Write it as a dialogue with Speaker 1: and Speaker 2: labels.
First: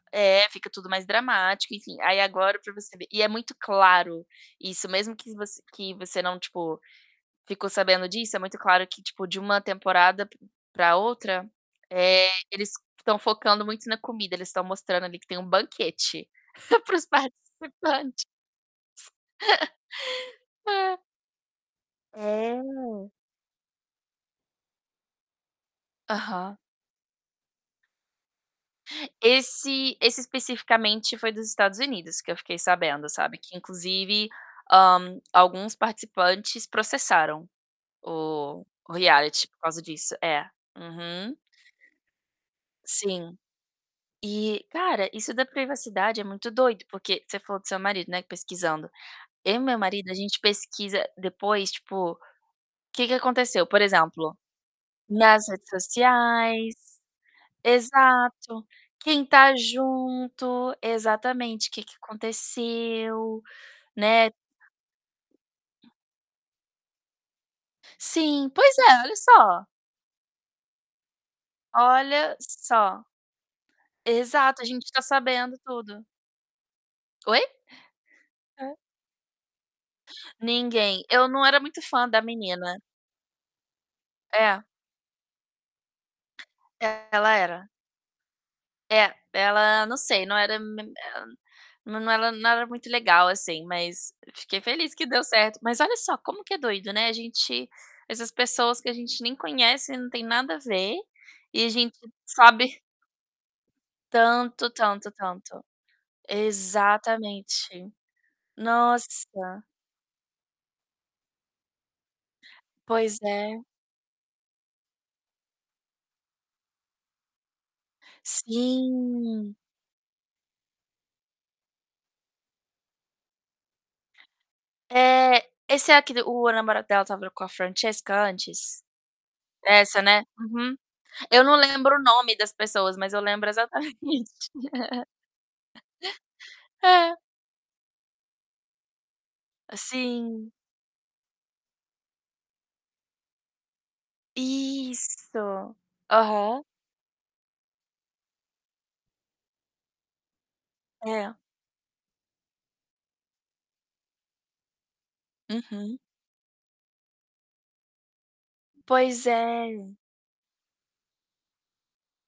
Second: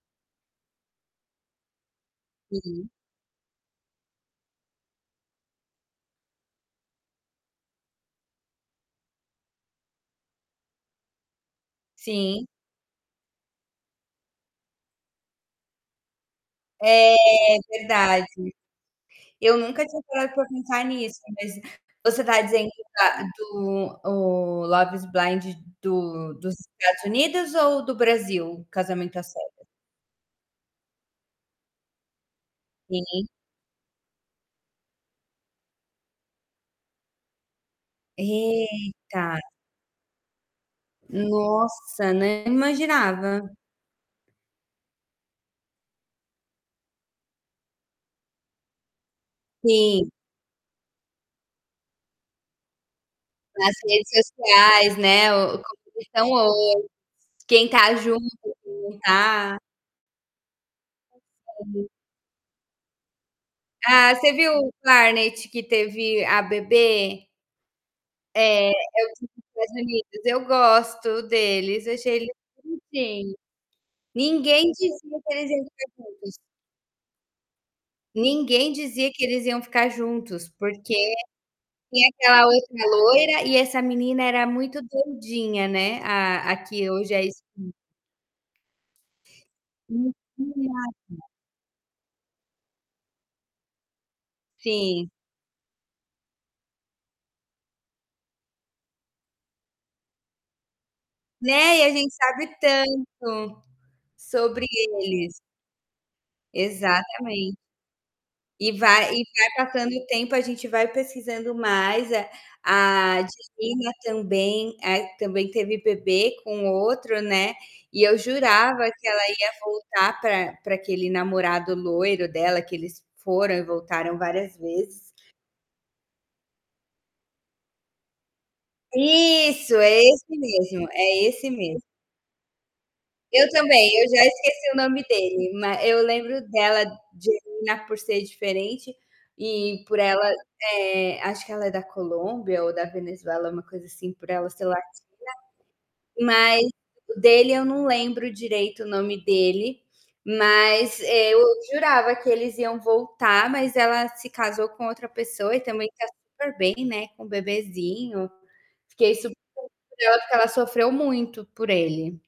Speaker 1: É, fica tudo mais dramático, enfim. Aí agora pra
Speaker 2: Uhum.
Speaker 1: você ver e é muito claro isso, mesmo que voc que você não, tipo, ficou sabendo disso, é muito claro que, tipo, de uma temporada p pra outra, eh,
Speaker 2: Sim.
Speaker 1: eles estão focando muito na comida. Eles estão mostrando ali que tem um banquete pros
Speaker 2: É, verdade.
Speaker 1: participantes.
Speaker 2: Eu nunca tinha parado pra pensar nisso, mas você tá dizendo
Speaker 1: É.
Speaker 2: da do o Love is Blind do dos
Speaker 1: Aham.
Speaker 2: Estados Unidos ou do Brasil, Casamento à Cega?
Speaker 1: Esse esse especificamente foi dos Estados Unidos que eu fiquei sabendo,
Speaker 2: Sim.
Speaker 1: sabe, que inclusive, hã, alguns participantes processaram o o
Speaker 2: Eita!
Speaker 1: reality por causa disso. É. Uhum.
Speaker 2: Nossa, nem
Speaker 1: Sim.
Speaker 2: imaginava.
Speaker 1: E, cara, isso da privacidade é muito doido, porque você falou do seu marido, né, pesquisando. Eu e meu marido,
Speaker 2: Sim.
Speaker 1: a gente pesquisa depois, tipo, que que aconteceu.
Speaker 2: Nas
Speaker 1: Por
Speaker 2: redes
Speaker 1: exemplo
Speaker 2: sociais, né.
Speaker 1: Nas
Speaker 2: O como
Speaker 1: redes
Speaker 2: que estão
Speaker 1: sociais,
Speaker 2: hoje, quem tá junto,
Speaker 1: exato.
Speaker 2: quem não
Speaker 1: Quem tá
Speaker 2: tá.
Speaker 1: junto. Exatamente. Que
Speaker 2: [unintelligible]
Speaker 1: que aconteceu,
Speaker 2: Ah,
Speaker 1: né.
Speaker 2: você viu o Barnett que teve a bebê?
Speaker 1: Sim,
Speaker 2: É, é
Speaker 1: pois é.
Speaker 2: o
Speaker 1: Olha
Speaker 2: dos
Speaker 1: só.
Speaker 2: Estados Unidos. Eu gosto deles. Achei eles
Speaker 1: Olha só.
Speaker 2: bonitinhos.
Speaker 1: Exato, a
Speaker 2: Ninguém
Speaker 1: gente fica
Speaker 2: dizia que eles
Speaker 1: sabendo
Speaker 2: iam ficar
Speaker 1: tudo.
Speaker 2: juntos.
Speaker 1: Oi?
Speaker 2: Ninguém
Speaker 1: Hã.
Speaker 2: dizia que eles iam ficar juntos, porque
Speaker 1: Ninguém. Eu não era muito
Speaker 2: tinha
Speaker 1: fã da
Speaker 2: aquela
Speaker 1: menina.
Speaker 2: outra loira e essa menina era
Speaker 1: É.
Speaker 2: muito doidinha, né. A a que hoje é a
Speaker 1: Ela
Speaker 2: es
Speaker 1: era. É, ela não
Speaker 2: [unintelligible]
Speaker 1: sei, não era me hã,
Speaker 2: [unintelligible]
Speaker 1: nã não era nada muito legal assim, mas fiquei feliz que
Speaker 2: Sim.
Speaker 1: deu certo. Mas olha só como que é doido, né. A gente essas pessoas que a gente nem conhece, não tem nada a ver e a
Speaker 2: Né. E a
Speaker 1: gente
Speaker 2: gente sabe
Speaker 1: sabe
Speaker 2: tanto sobre
Speaker 1: tanto, tanto,
Speaker 2: eles.
Speaker 1: tanto.
Speaker 2: Exatamente.
Speaker 1: Exatamente.
Speaker 2: E vai e
Speaker 1: Nossa!
Speaker 2: vai passando o tempo, a gente vai pesquisando mais. A
Speaker 1: Pois
Speaker 2: a
Speaker 1: é.
Speaker 2: Divina também, é a que também teve bebê com outro, né. E eu jurava que ela ia
Speaker 1: Sim.
Speaker 2: voltar pra pra aquele namorado loiro dela, que eles foram e voltaram várias vezes.
Speaker 1: É! Esse é aquele o namorado dela estava com a Francesca antes?
Speaker 2: Isso! É
Speaker 1: Essa, né.
Speaker 2: esse
Speaker 1: Uhum.
Speaker 2: mesmo. É
Speaker 1: Eu
Speaker 2: esse
Speaker 1: não
Speaker 2: mesmo.
Speaker 1: lembro o nome das pessoas, mas eu lembro
Speaker 2: Eu também,
Speaker 1: exatamente.
Speaker 2: eu já esqueci o nome dele, ma eu lembro dela,
Speaker 1: É.
Speaker 2: Divina, por ser diferente
Speaker 1: Ah,
Speaker 2: e por ela,
Speaker 1: sim.
Speaker 2: eh, acho que ela é da Colômbia ou da Venezuela, uma coisa assim, por ela ser latina,
Speaker 1: Isso!
Speaker 2: mas
Speaker 1: Aham.
Speaker 2: o dele eu não lembro direito o nome dele. Mas, eh,
Speaker 1: É.
Speaker 2: eu jurava que eles iam voltar, mas ela se casou com outra pessoa e também
Speaker 1: Uhum.
Speaker 2: tá super bem, né, com o bebezinho. Fiquei
Speaker 1: Pois
Speaker 2: super
Speaker 1: é!
Speaker 2: curiosa, porque ela sofreu muito por ele.